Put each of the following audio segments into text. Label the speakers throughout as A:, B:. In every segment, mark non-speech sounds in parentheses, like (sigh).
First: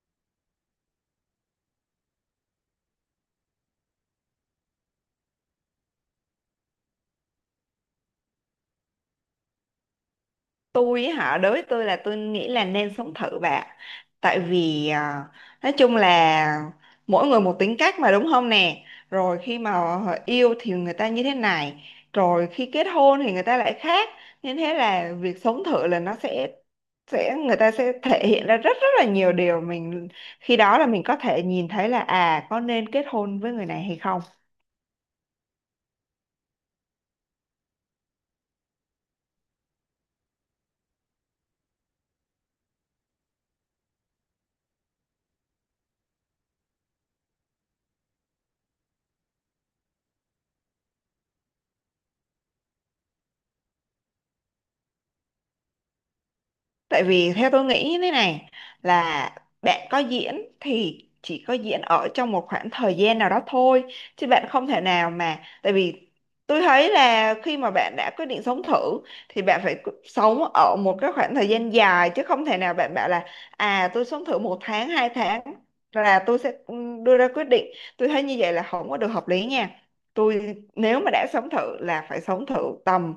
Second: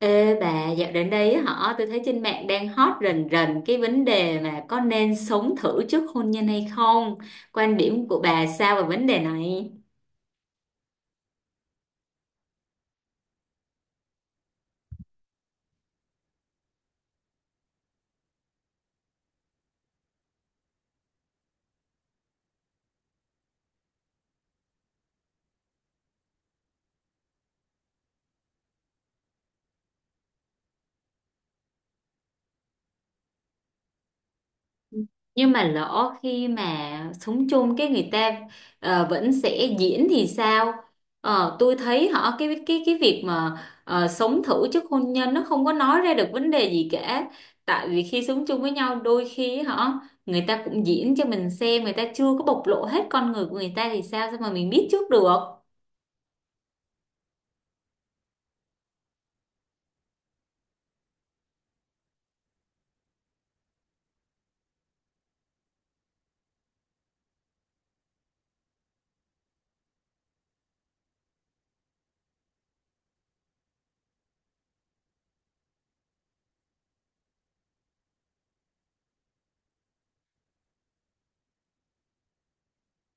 A: Ê bà, dạo đến đây á hả, tôi thấy trên mạng đang hot rần rần cái vấn đề mà có nên sống thử trước hôn nhân hay không? Quan điểm của bà sao về vấn đề này?
B: Tôi ấy hả? Đối với tôi, là tôi nghĩ là nên sống thử bạn. Tại vì nói chung là mỗi người một tính cách mà, đúng không nè? Rồi khi mà họ yêu thì người ta như thế này, rồi khi kết hôn thì người ta lại khác, nên thế là việc sống thử là nó sẽ người ta sẽ thể hiện ra rất rất là nhiều điều mình. Khi đó là mình có thể nhìn thấy là có nên kết hôn với người này hay không.
A: Nhưng mà lỡ khi mà sống chung cái người ta vẫn sẽ diễn thì sao? Tôi thấy cái việc mà sống thử trước hôn nhân nó không có nói ra được vấn đề gì cả. Tại vì khi sống chung với nhau đôi khi người ta cũng diễn cho mình xem, người ta chưa có bộc lộ hết con người của người ta thì sao sao mà mình biết trước được.
B: Tại vì theo tôi nghĩ như thế này, là bạn có diễn thì chỉ có diễn ở trong một khoảng thời gian nào đó thôi, chứ bạn không thể nào mà. Tại vì tôi thấy là khi mà bạn đã quyết định sống thử thì bạn phải sống ở một cái khoảng thời gian dài, chứ không thể nào bạn bảo là tôi sống thử một tháng 2 tháng là tôi sẽ đưa ra quyết định. Tôi thấy như vậy là không có được hợp lý nha. Tôi nếu mà đã sống thử là phải sống thử tầm,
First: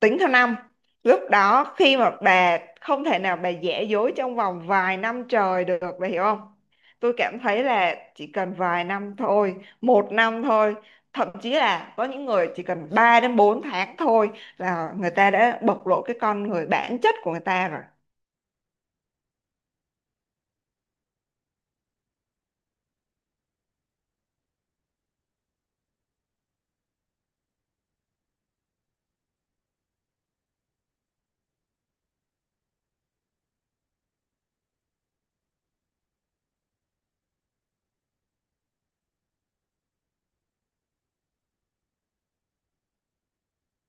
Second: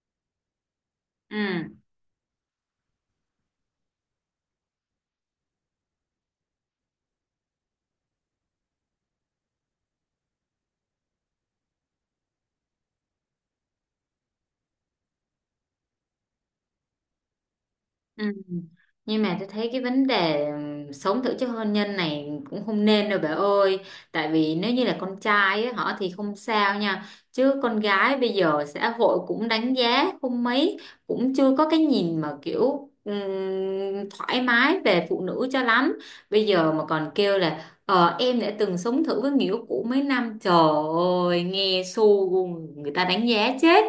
B: tính theo năm. Lúc
A: Ừ.
B: đó khi mà bà không thể nào bà giả dối trong vòng vài năm trời được, bà hiểu không? Tôi cảm thấy là chỉ cần vài năm thôi, một năm thôi, thậm chí là có những người chỉ cần 3 đến 4 tháng thôi là người ta đã bộc lộ cái con người bản chất của người ta rồi.
A: Ừ. Nhưng mà tôi thấy cái vấn đề sống thử trước hôn nhân này cũng không nên đâu bà ơi. Tại vì nếu như là con trai ấy, họ thì không sao nha. Chứ con gái bây giờ xã hội cũng đánh giá không mấy. Cũng chưa có cái nhìn mà kiểu thoải mái về phụ nữ cho lắm. Bây giờ mà còn kêu là "Ờ em đã từng sống thử với người yêu cũ mấy năm" Trời ơi nghe xu, người ta đánh giá chết.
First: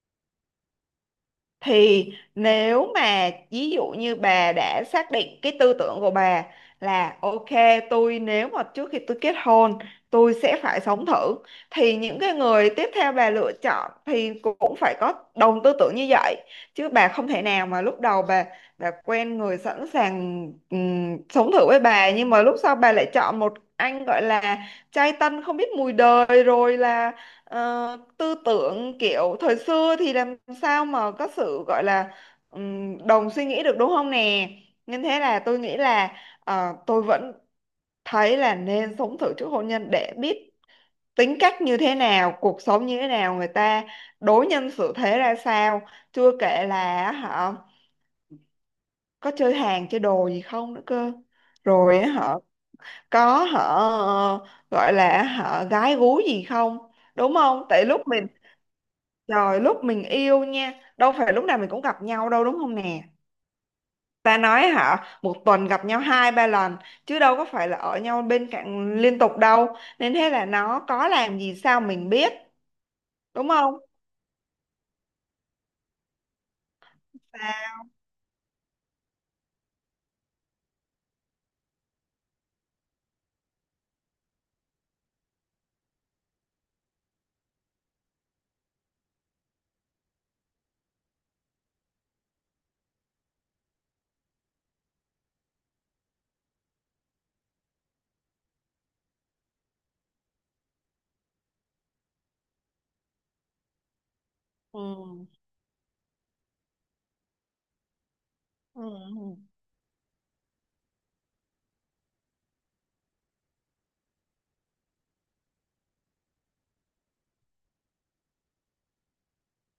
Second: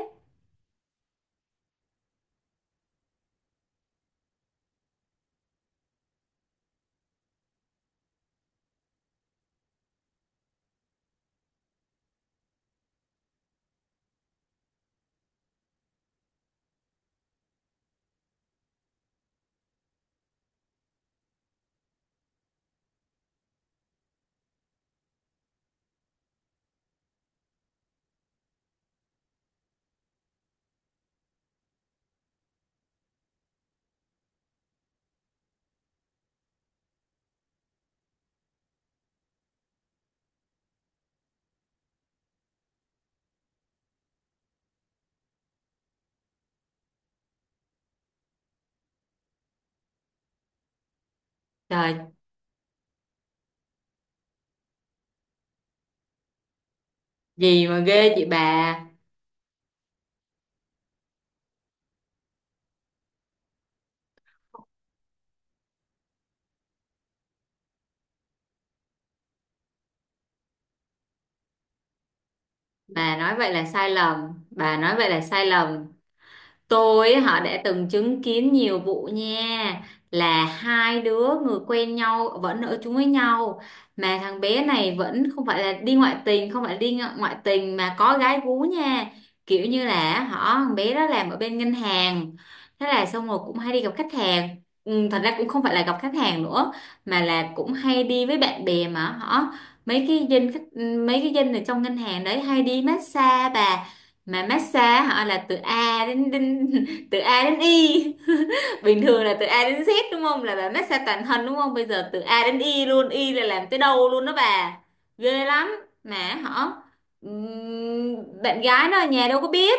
B: Thì nếu mà ví dụ như bà đã xác định cái tư tưởng của bà là ok, tôi nếu mà trước khi tôi kết hôn tôi sẽ phải sống thử, thì những cái người tiếp theo bà lựa chọn thì cũng phải có đồng tư tưởng như vậy. Chứ bà không thể nào mà lúc đầu bà quen người sẵn sàng sống thử với bà, nhưng mà lúc sau bà lại chọn một anh gọi là trai tân không biết mùi đời, rồi là tư tưởng kiểu thời xưa, thì làm sao mà có sự gọi là đồng suy nghĩ được, đúng không nè? Nên thế là tôi nghĩ là tôi vẫn thấy là nên sống thử trước hôn nhân để biết tính cách như thế nào, cuộc sống như thế nào, người ta đối nhân xử thế ra sao. Chưa kể là họ có chơi hàng chơi đồ gì không nữa cơ,
A: Trời
B: rồi họ có họ gọi là họ gái gú gì không, đúng
A: gì
B: không?
A: mà
B: Tại lúc
A: ghê chị
B: mình
A: bà.
B: Trời, lúc mình yêu nha, đâu phải lúc nào mình cũng gặp nhau đâu, đúng không nè? Ta nói hả? Một tuần gặp nhau hai ba lần, chứ đâu có phải là ở nhau bên cạnh liên tục đâu. Nên thế là nó có làm gì sao mình biết?
A: Bà nói
B: Đúng
A: vậy là
B: không?
A: sai lầm, bà nói vậy là sai lầm. Tôi đã
B: Và-
A: từng chứng kiến nhiều vụ nha, là hai đứa người quen nhau vẫn ở chung với nhau mà thằng bé này vẫn không phải là đi ngoại tình, không phải đi ngoại tình mà có gái gú nha. Kiểu như là thằng bé đó làm ở bên ngân hàng, thế là xong rồi cũng hay đi gặp khách hàng. Ừ, thật ra cũng không phải là gặp khách hàng nữa mà là cũng hay đi với bạn bè, mà họ mấy cái dân khách, ừ, mấy cái dân ở trong ngân hàng đấy hay đi massage bà. Mà massage họ
B: ừ.
A: là từ A đến, (laughs) từ A đến Y (laughs)
B: Ừ.
A: bình thường là từ A đến Z đúng không, là bà massage toàn thân đúng không, bây giờ từ A đến Y luôn. Y là làm tới đâu luôn đó bà. Ghê lắm. Mà họ bạn gái nó ở nhà đâu có biết.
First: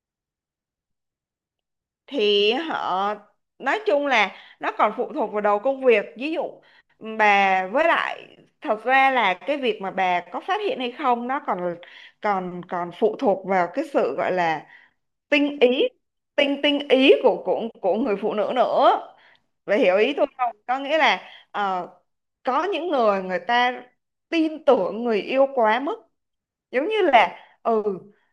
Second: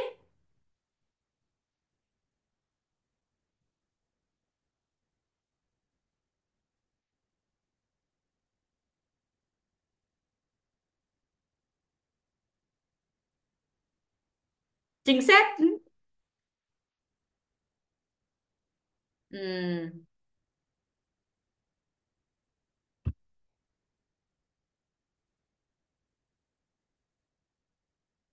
B: Thì nói chung là nó còn phụ thuộc vào đầu công việc. Ví dụ bà, với lại thật ra là cái việc mà bà có phát hiện hay không, nó còn còn còn phụ thuộc vào cái sự gọi là
A: Chính xác.
B: tinh ý tinh ý của người phụ nữ nữa. Vậy
A: Ừm,
B: hiểu ý tôi không? Có nghĩa là ờ, có những người người ta tin tưởng người yêu quá mức. Giống như là ừ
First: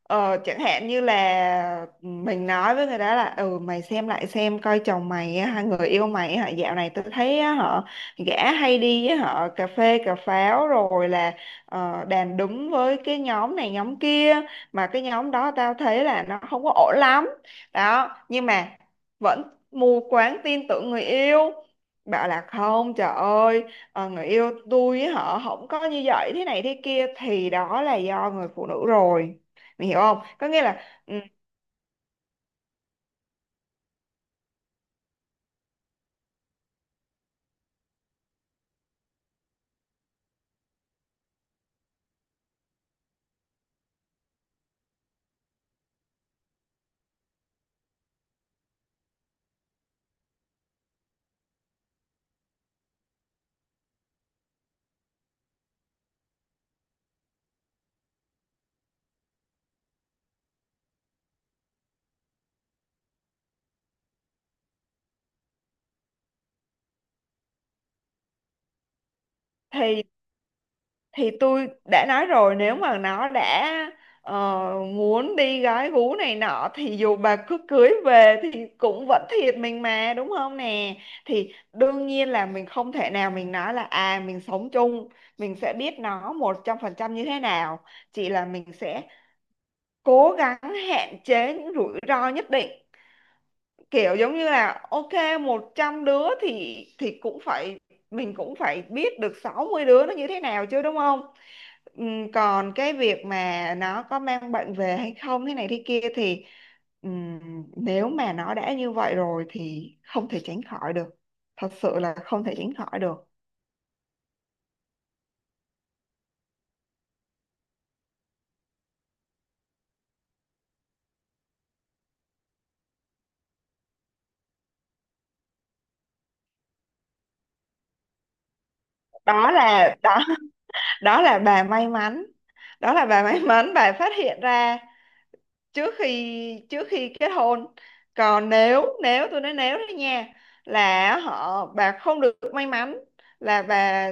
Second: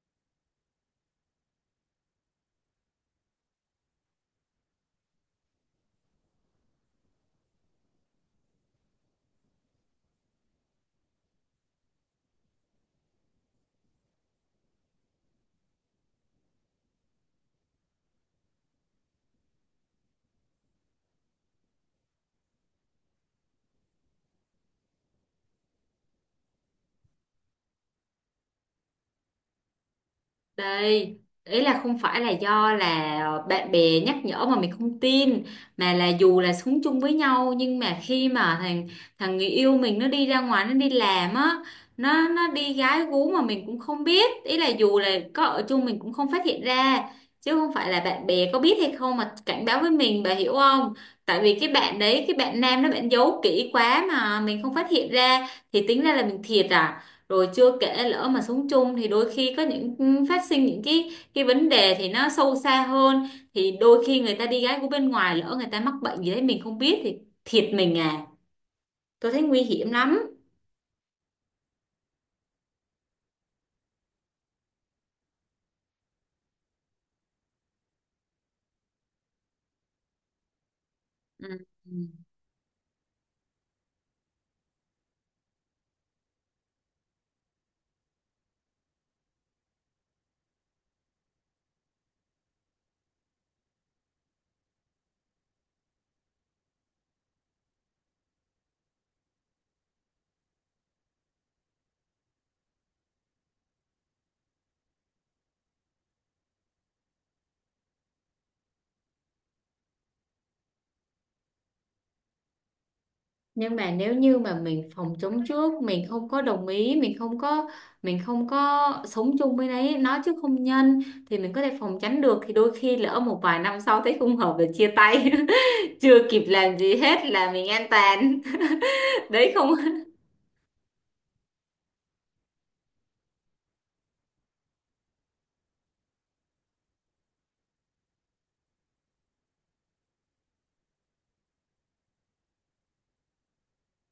B: chẳng hạn như là mình nói với người đó là ừ, mày xem lại xem coi chồng mày á, người yêu mày á, dạo này tôi thấy á, họ gã hay đi với họ cà phê cà pháo, rồi là đàn đúng với cái nhóm này nhóm kia, mà cái nhóm đó tao thấy là nó không có ổn lắm đó. Nhưng mà vẫn mù quáng tin tưởng người yêu, bảo là không, trời ơi, người yêu tôi với họ không có như vậy thế này thế kia, thì đó là do người phụ nữ rồi. Mình hiểu không? Có nghĩa là
A: đây, ý là không phải là do là bạn bè nhắc nhở mà mình không tin, mà là dù là sống chung với nhau nhưng mà khi mà thằng thằng người yêu mình nó đi ra ngoài nó đi làm á, nó đi gái gú mà mình cũng không biết. Ý là dù là có ở chung mình cũng không phát hiện ra chứ không phải là bạn bè có biết hay không mà cảnh báo với mình, bà hiểu không? Tại vì cái bạn đấy, cái bạn nam đó bạn giấu kỹ quá mà mình không phát hiện ra thì tính ra là mình thiệt à. Rồi chưa kể lỡ mà sống chung thì đôi khi có những phát sinh những cái vấn đề thì nó sâu xa hơn, thì đôi khi người ta đi gái của bên ngoài lỡ người ta mắc bệnh gì đấy mình không biết thì thiệt mình à. Tôi thấy nguy hiểm
B: thì
A: lắm.
B: thì tôi đã nói rồi, nếu mà nó đã ờ, muốn đi gái gú này nọ thì dù bà cứ cưới về thì cũng vẫn thiệt mình mà, đúng không nè? Thì
A: Ừ. Ừ.
B: đương nhiên là mình không thể nào mình nói là mình sống chung mình sẽ biết nó 100% như thế nào. Chỉ là mình sẽ cố gắng hạn chế những rủi ro nhất định, kiểu giống như là ok, 100 đứa thì cũng phải, mình cũng phải biết được 60 đứa nó như thế nào chứ, đúng không? Còn cái việc mà nó có mang bệnh về hay không thế này thế kia thì ừm, nếu mà nó đã như vậy rồi thì không thể tránh khỏi được. Thật sự là không thể tránh khỏi được.
A: Nhưng mà nếu như mà mình phòng chống trước, mình không có đồng ý, mình không có sống chung với đấy nó chứ không nhân thì mình có thể phòng tránh được, thì đôi khi lỡ một vài năm sau thấy không hợp là chia tay (laughs) chưa kịp làm gì hết là mình an toàn (laughs)
B: Đó
A: đấy không.
B: là đó (laughs) Đó là bà may mắn. Đó là bà may mắn bà phát hiện ra trước khi, trước khi kết hôn. Còn nếu nếu tôi nói nếu đấy nha, là bà không được may mắn, là bà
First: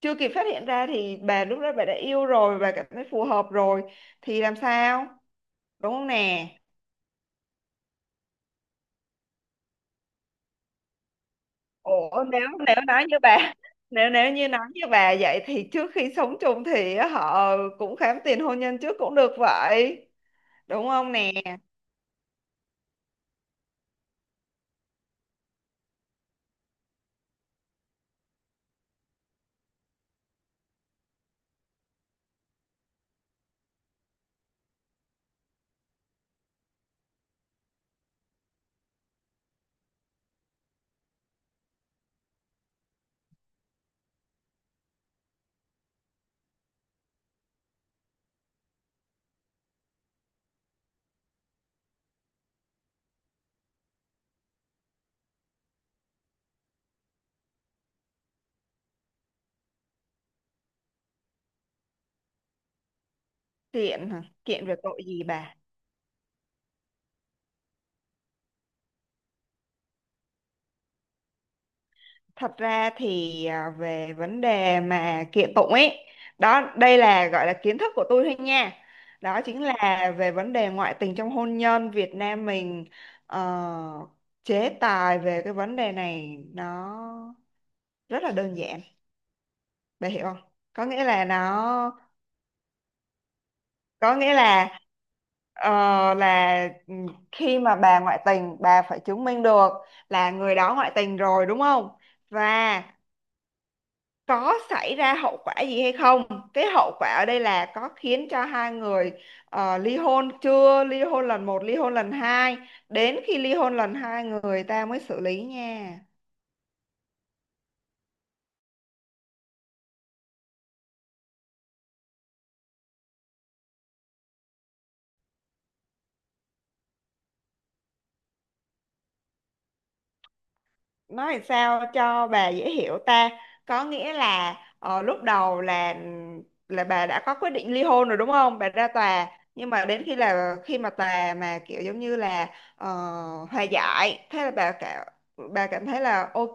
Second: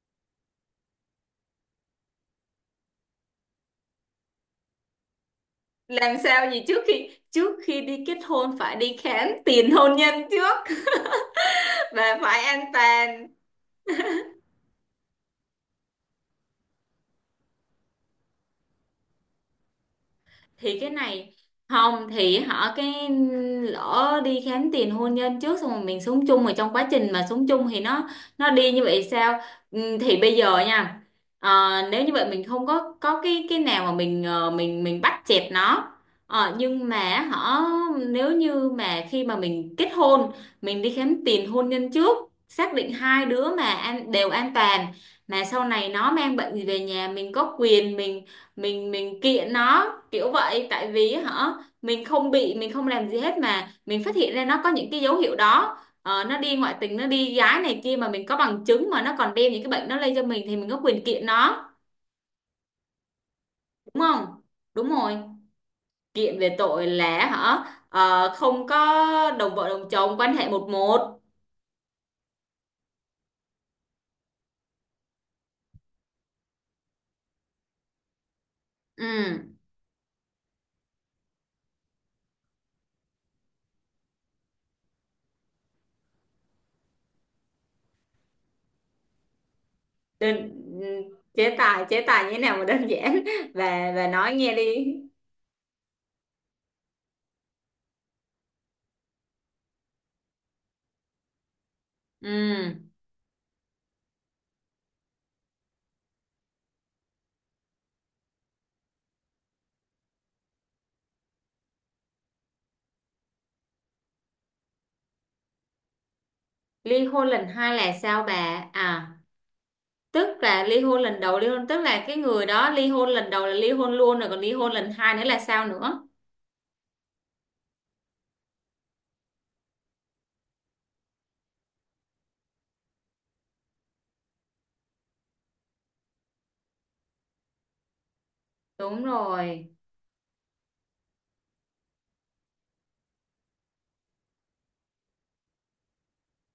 B: chưa kịp phát hiện ra thì bà lúc đó bà đã yêu rồi, bà cảm thấy phù hợp rồi thì làm sao, đúng không
A: Làm
B: nè?
A: sao gì, trước khi đi kết hôn phải đi khám tiền hôn nhân trước (laughs) và
B: Ủa
A: phải
B: nếu
A: an
B: nếu nói như
A: toàn.
B: bà (laughs) nếu nếu như nói như bà vậy thì trước khi sống chung thì họ cũng khám tiền hôn nhân trước cũng được vậy,
A: Thì
B: đúng
A: cái
B: không nè?
A: này không thì họ lỡ đi khám tiền hôn nhân trước xong rồi mình sống chung mà trong quá trình mà sống chung thì nó đi như vậy sao? Ừ, thì bây giờ nha, nếu như vậy mình không có có cái nào mà mình, mình bắt chẹt nó. Ờ, nhưng mà nếu như mà khi mà mình kết hôn, mình đi khám tiền hôn nhân trước, xác định hai đứa mà an, đều an toàn, mà sau này nó mang bệnh gì về nhà mình có quyền mình, mình kiện nó kiểu vậy. Tại vì hả mình không bị, mình không làm gì hết mà mình phát hiện ra nó có những cái dấu hiệu đó. Ờ, nó đi ngoại tình nó đi gái này kia mà mình có bằng chứng, mà nó còn đem những cái bệnh nó lây cho mình thì mình có quyền kiện nó. Đúng
B: Kiện hả?
A: không?
B: Kiện về
A: Đúng
B: tội
A: rồi.
B: gì bà?
A: Kiện về tội là hả, không có đồng vợ đồng chồng quan hệ một một.
B: Thật ra thì về vấn đề mà kiện tụng ấy, đây là gọi là kiến thức của tôi thôi nha. Đó
A: Ừ.
B: chính là về vấn đề ngoại tình trong hôn nhân Việt Nam mình, ờ, chế tài về cái vấn đề này nó rất là đơn giản, bà hiểu
A: Đơn.
B: không? Có
A: Ừ,
B: nghĩa là
A: chế tài
B: nó
A: chế tài như thế nào mà đơn giản (laughs) và
B: có nghĩa
A: nói nghe
B: là
A: đi.
B: ờ, là khi mà bà ngoại tình bà phải chứng minh được là người đó ngoại tình rồi, đúng không?
A: Ừ.
B: Và có xảy ra hậu quả gì hay không. Cái hậu quả ở đây là có khiến cho hai người ly hôn chưa, ly hôn lần một, ly hôn lần hai, đến khi ly hôn lần hai người ta mới xử lý nha.
A: Ly hôn lần hai là sao bà à? Tức là ly hôn lần đầu, ly hôn tức là cái người đó ly hôn lần đầu là ly hôn luôn rồi, còn ly hôn lần hai nữa là sao nữa?
B: Nói sao cho bà dễ hiểu ta, có nghĩa là lúc đầu là bà đã có quyết định ly hôn rồi, đúng không, bà ra
A: Đúng
B: tòa. Nhưng
A: rồi.
B: mà đến khi là khi mà tòa mà kiểu giống như là ờ, hòa giải, thế là bà cảm thấy là ok,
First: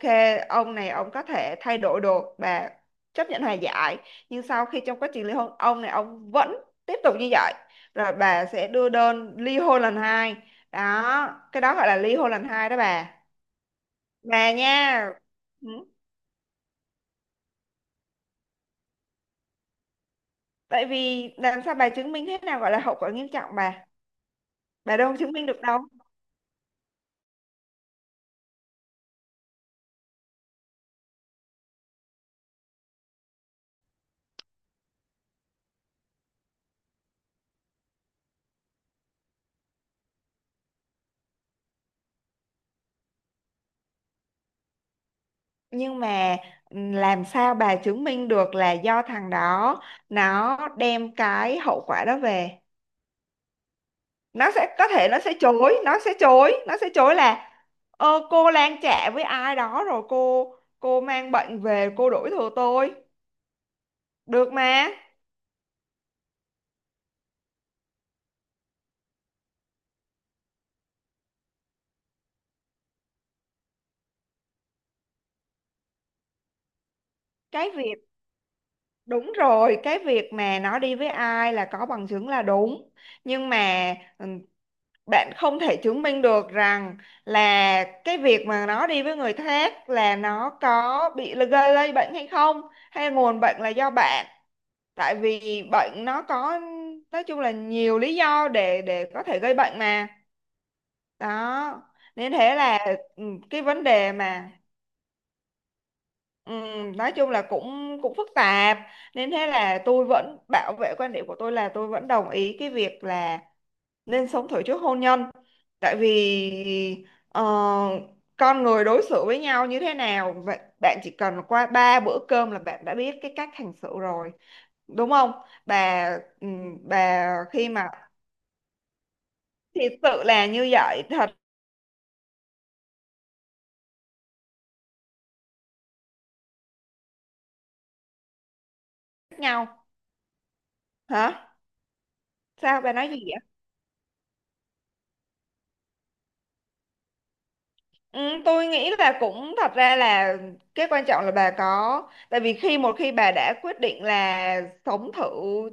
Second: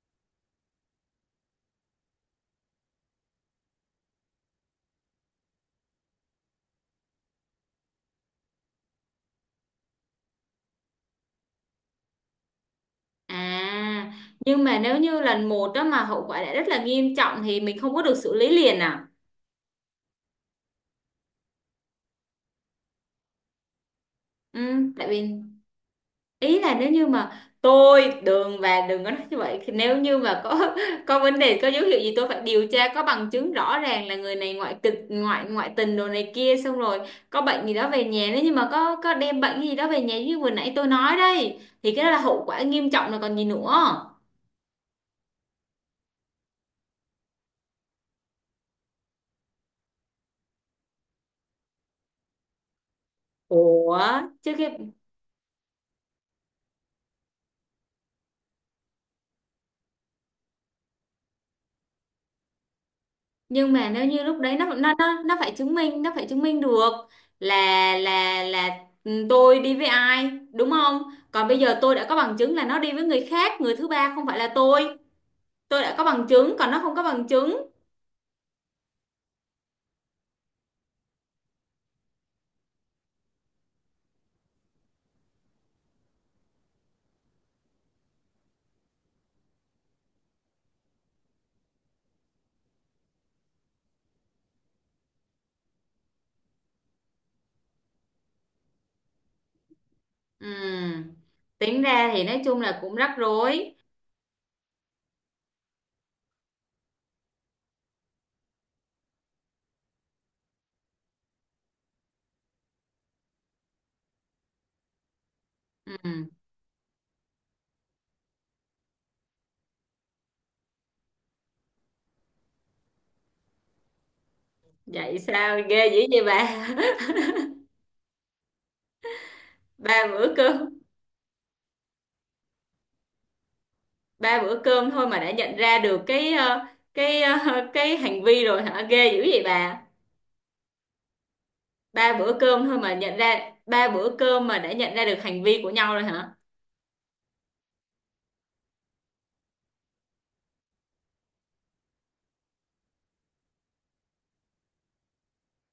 B: ông này ông có thể thay đổi được, bà chấp nhận hòa giải. Nhưng sau khi trong quá trình ly hôn ông này ông vẫn tiếp tục như vậy, rồi bà sẽ đưa đơn ly hôn lần hai. Đó, cái đó gọi là ly hôn lần hai đó bà,
A: À.
B: mà
A: Nhưng mà nếu
B: nha.
A: như lần
B: Ừ.
A: một đó mà hậu quả đã rất là nghiêm trọng thì mình không có được xử lý liền à?
B: Tại vì làm sao bà chứng minh thế nào gọi là hậu quả nghiêm trọng bà?
A: Ừ.
B: Bà
A: Tại
B: đâu chứng
A: vì
B: minh được đâu.
A: ý là nếu như mà tôi đường và đừng có nói như vậy. Thì nếu như mà có (laughs) có vấn đề có dấu hiệu gì tôi phải điều tra có bằng chứng rõ ràng là người này ngoại kịch ngoại ngoại tình đồ này kia xong rồi có bệnh gì đó về nhà, nếu như mà có đem bệnh gì đó về nhà như vừa nãy tôi nói đây thì cái đó là hậu quả nghiêm trọng rồi còn gì nữa.
B: Nhưng mà làm sao bà chứng minh được là do thằng đó nó đem cái hậu quả đó về?
A: Ủa.
B: Nó
A: Chứ
B: sẽ
A: cái
B: có thể nó sẽ chối là cô lang chạ với ai đó rồi cô mang bệnh về, cô đuổi thừa tôi.
A: nhưng mà nếu như lúc
B: Được
A: đấy nó
B: mà.
A: nó nó nó phải chứng minh, nó phải chứng minh được là, là ừ, tôi đi với ai đúng không. Còn bây giờ tôi đã có bằng chứng là nó đi với người khác, người thứ ba, không phải là tôi. Tôi đã có bằng chứng còn nó không có bằng chứng.
B: Cái việc Đúng rồi, cái việc mà nó đi với ai là có bằng chứng là đúng. Nhưng mà ừ, bạn không thể chứng minh được rằng là cái việc mà nó đi với người khác là nó có bị gây lây bệnh hay không, hay nguồn bệnh là do bạn. Tại vì bệnh nó có, nói chung là nhiều lý do để có thể gây bệnh mà.
A: Ừm, tính
B: Đó.
A: ra thì
B: Nên
A: nói
B: thế
A: chung là
B: là
A: cũng rắc
B: ừ, cái
A: rối.
B: vấn đề mà Ừ, nói chung là cũng cũng phức tạp. Nên thế là tôi vẫn bảo vệ quan điểm của tôi là tôi vẫn đồng ý cái việc là nên sống thử trước hôn nhân. Tại
A: Ừm.
B: vì con người đối xử với nhau như thế nào, vậy bạn chỉ cần qua ba bữa cơm là bạn đã biết cái cách hành xử rồi, đúng
A: Vậy
B: không
A: sao ghê dữ
B: bà?
A: vậy bà?
B: Bà khi mà
A: (laughs)
B: thì
A: Ba
B: sự
A: bữa
B: là như
A: cơm.
B: vậy thật,
A: Ba bữa cơm thôi mà đã nhận ra được cái cái (laughs) cái hành vi rồi hả? Ghê dữ
B: khác
A: vậy bà.
B: nhau. Hả?
A: Ba bữa cơm thôi
B: Sao bà
A: mà
B: nói gì?
A: nhận ra, ba bữa cơm mà đã nhận ra được hành vi của nhau rồi hả?
B: Ừ, tôi nghĩ là cũng thật ra là cái quan trọng là bà có tại vì một khi bà đã quyết định là sống thử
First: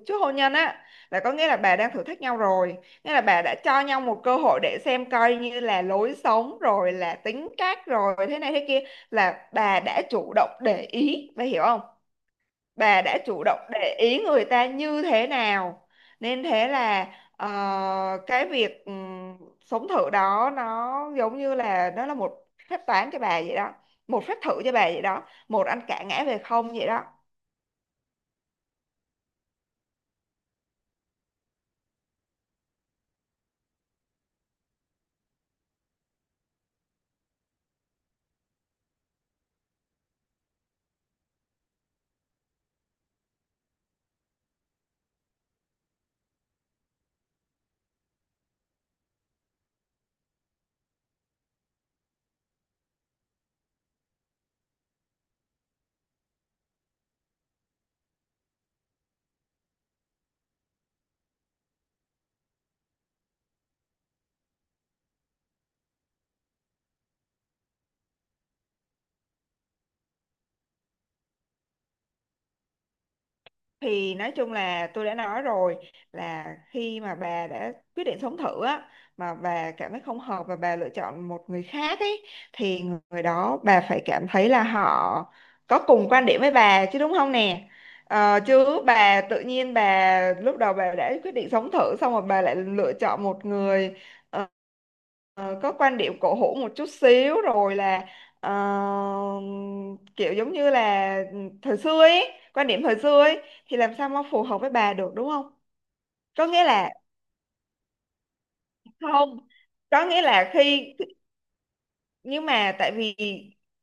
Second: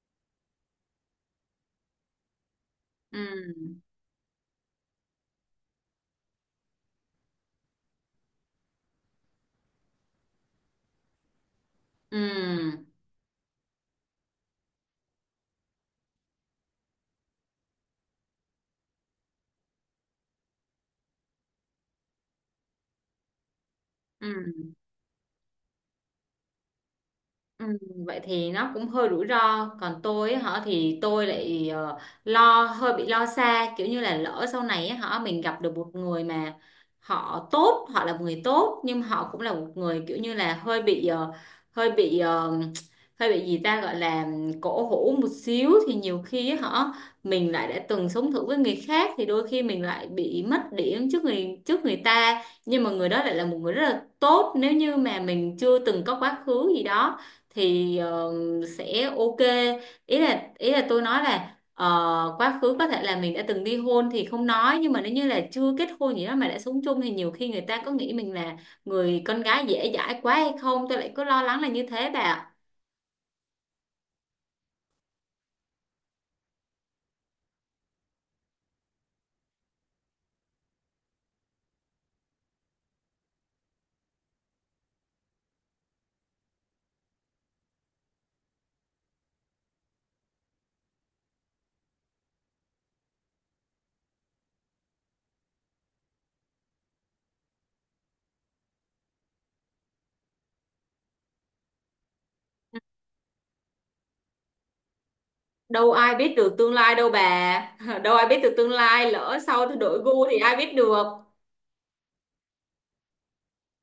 B: trước hôn nhân á, là có nghĩa là bà đang thử thách nhau rồi. Nghĩa là bà đã
A: Ừ.
B: cho nhau một cơ hội để xem coi như là lối sống rồi là tính cách rồi thế này thế kia, là bà đã chủ động để ý, bà hiểu không?
A: Ừ.
B: Bà đã chủ động để ý người ta như thế nào. Nên thế là ờ, cái việc sống thử đó nó giống như là nó là một phép toán cho bà vậy đó, một
A: Ừ.
B: phép thử cho bà vậy đó, một ăn cả ngã về không vậy đó.
A: Ừ, vậy thì nó cũng hơi rủi ro. Còn tôi á, hả thì tôi lại lo hơi bị lo xa kiểu như là lỡ sau này á, hả mình gặp được một người mà họ tốt, họ là một người tốt nhưng họ cũng là một người kiểu như là hơi bị hơi bị hơi bị gì ta, gọi là cổ hủ một xíu, thì nhiều khi á, hả mình lại đã từng sống thử với người khác thì đôi khi mình lại bị mất điểm trước người, trước người ta, nhưng mà người đó lại là một người rất là tốt. Nếu như mà mình chưa từng có quá khứ gì đó thì sẽ ok. Ý là tôi nói là quá khứ có thể là mình đã từng ly hôn thì không nói, nhưng mà nếu như là chưa kết hôn gì đó mà đã sống chung thì nhiều khi người ta có nghĩ mình là người con gái dễ dãi quá hay không, tôi lại cứ lo lắng là như thế bà ạ.
B: Thì nói chung là tôi đã nói rồi là khi mà bà đã quyết định sống thử á, mà bà cảm thấy không hợp và bà lựa chọn một người khác ấy, thì người đó bà phải cảm thấy là họ có cùng quan điểm với bà chứ, đúng không nè? Ờ, chứ bà tự nhiên bà lúc đầu bà đã quyết định sống thử xong rồi bà lại lựa chọn một người ờ, có quan điểm cổ hủ một chút xíu, rồi là ờ, kiểu giống như là thời xưa ấy, quan điểm thời xưa ấy thì làm sao mà phù hợp với bà được, đúng không?
A: Đâu ai biết
B: Có
A: được
B: nghĩa
A: tương
B: là
A: lai đâu bà (laughs) đâu ai biết được tương lai, lỡ
B: không,
A: sau tôi đổi
B: có nghĩa
A: gu thì
B: là
A: ai biết
B: khi
A: được.
B: nhưng mà tại vì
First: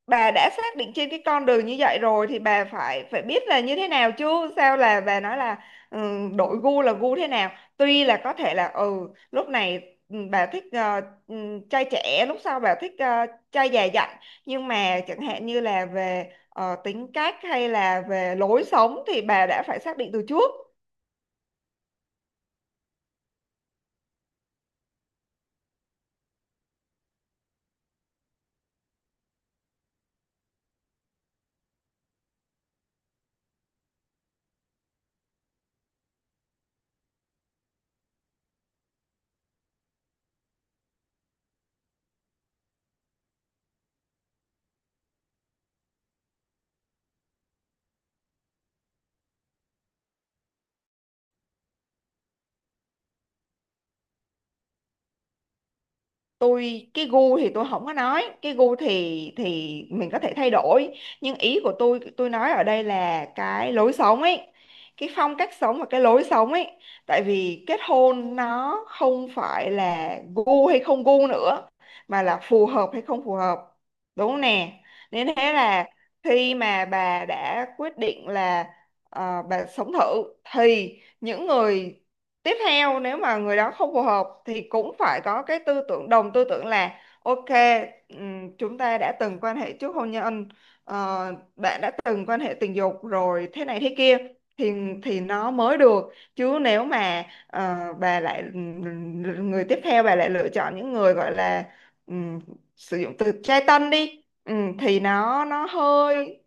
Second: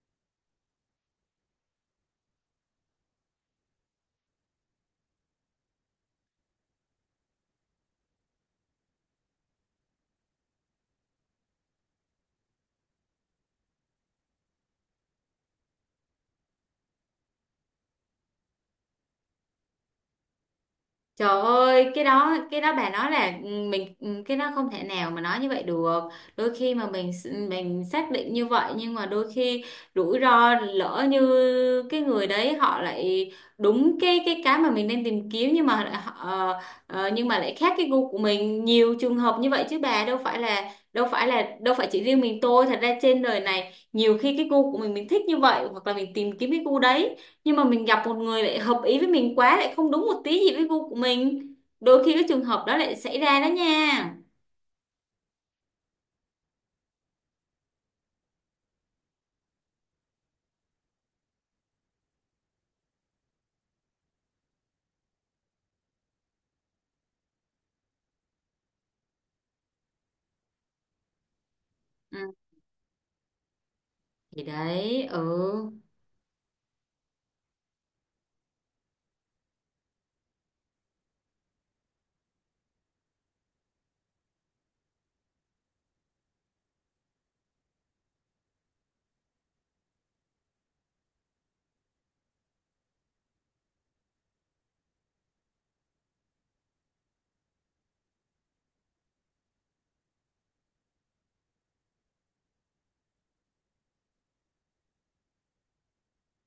B: bà đã xác định trên cái con đường như vậy rồi thì bà phải phải biết là như thế nào chứ, sao là bà nói là ừ, đổi gu là gu thế nào? Tuy là có thể là lúc này bà thích trai trẻ, lúc sau bà thích trai già dặn. Nhưng mà chẳng hạn như là về tính cách hay là về lối sống thì bà đã phải xác định từ trước.
A: Trời ơi, cái đó bà nói là ừ, mình ừ, cái đó không thể nào mà nói như vậy được. Đôi khi mà mình xác định như vậy nhưng mà đôi khi rủi ro lỡ như cái người đấy họ lại đúng cái mà mình đang tìm kiếm nhưng mà lại ờ, nhưng mà lại khác cái gu của mình. Nhiều trường hợp như vậy chứ bà đâu phải chỉ riêng mình tôi, thật ra trên đời này nhiều khi cái gu của mình thích như vậy hoặc là mình tìm kiếm cái gu đấy nhưng mà mình gặp một người lại hợp ý với mình quá, lại không đúng một tí gì với gu của mình. Đôi khi cái trường hợp đó lại xảy ra đó nha.
B: Tôi cái gu thì tôi không có nói, cái gu thì mình có thể thay đổi. Nhưng ý của tôi nói ở đây là cái lối sống ấy, cái phong cách sống và cái lối sống ấy. Tại vì kết hôn nó không phải là gu hay không gu nữa,
A: Ừ.
B: mà là phù hợp hay không phù hợp, đúng không
A: Thì
B: nè?
A: đấy. Ừ.
B: Nên thế là khi mà bà đã quyết định là bà sống thử thì những người tiếp theo nếu mà người đó không phù hợp thì cũng phải có cái tư tưởng đồng tư tưởng là ok, chúng ta đã từng quan hệ trước hôn nhân, ờ, bạn đã từng quan hệ tình dục rồi thế này thế kia thì nó mới được. Chứ nếu mà bà lại người tiếp theo bà lại lựa chọn những người gọi là ừm, sử dụng từ trai tân đi, thì nó hơi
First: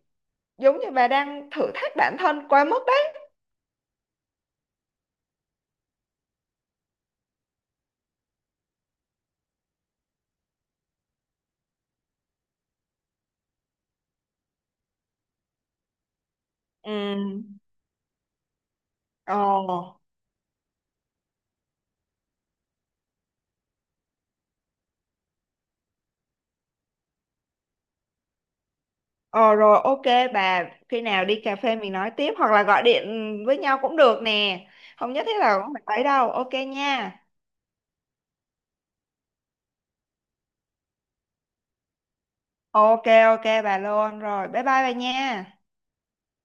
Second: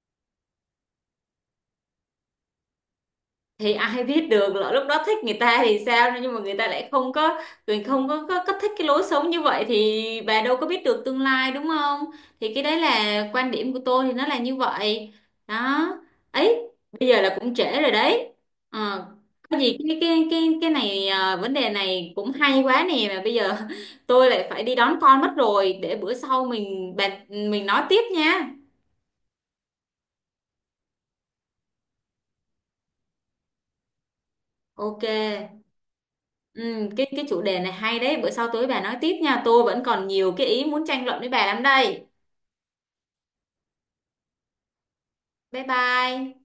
B: giống như bà đang thử thách bản thân quá mức đấy.
A: Thì ai biết được lỡ lúc đó thích người ta thì sao, nhưng mà người ta lại không có, mình không có, có thích cái lối sống như vậy, thì bà đâu có biết được tương lai đúng không. Thì cái đấy là quan điểm của tôi thì nó là như vậy. Đó. Ấy. Bây giờ là cũng
B: Ừm.
A: trễ rồi đấy. Ờ. Có gì
B: Ồ.
A: cái này à, vấn đề này cũng hay quá nè, mà bây giờ (laughs) tôi lại phải đi đón con mất rồi, để bữa sau mình bàn, mình nói tiếp nha.
B: Ờ rồi, ok bà, khi nào đi cà phê mình nói tiếp hoặc là gọi điện với nhau cũng được nè.
A: Ok.
B: Không nhất thiết là cũng phải tới đâu. Ok
A: Ừ, cái
B: nha.
A: cái chủ đề này hay đấy, bữa sau tối bà nói tiếp nha. Tôi vẫn còn nhiều cái ý muốn tranh luận với bà lắm đây.
B: Ok ok, bà luôn rồi. Bye bye bà nha.
A: Bye bye.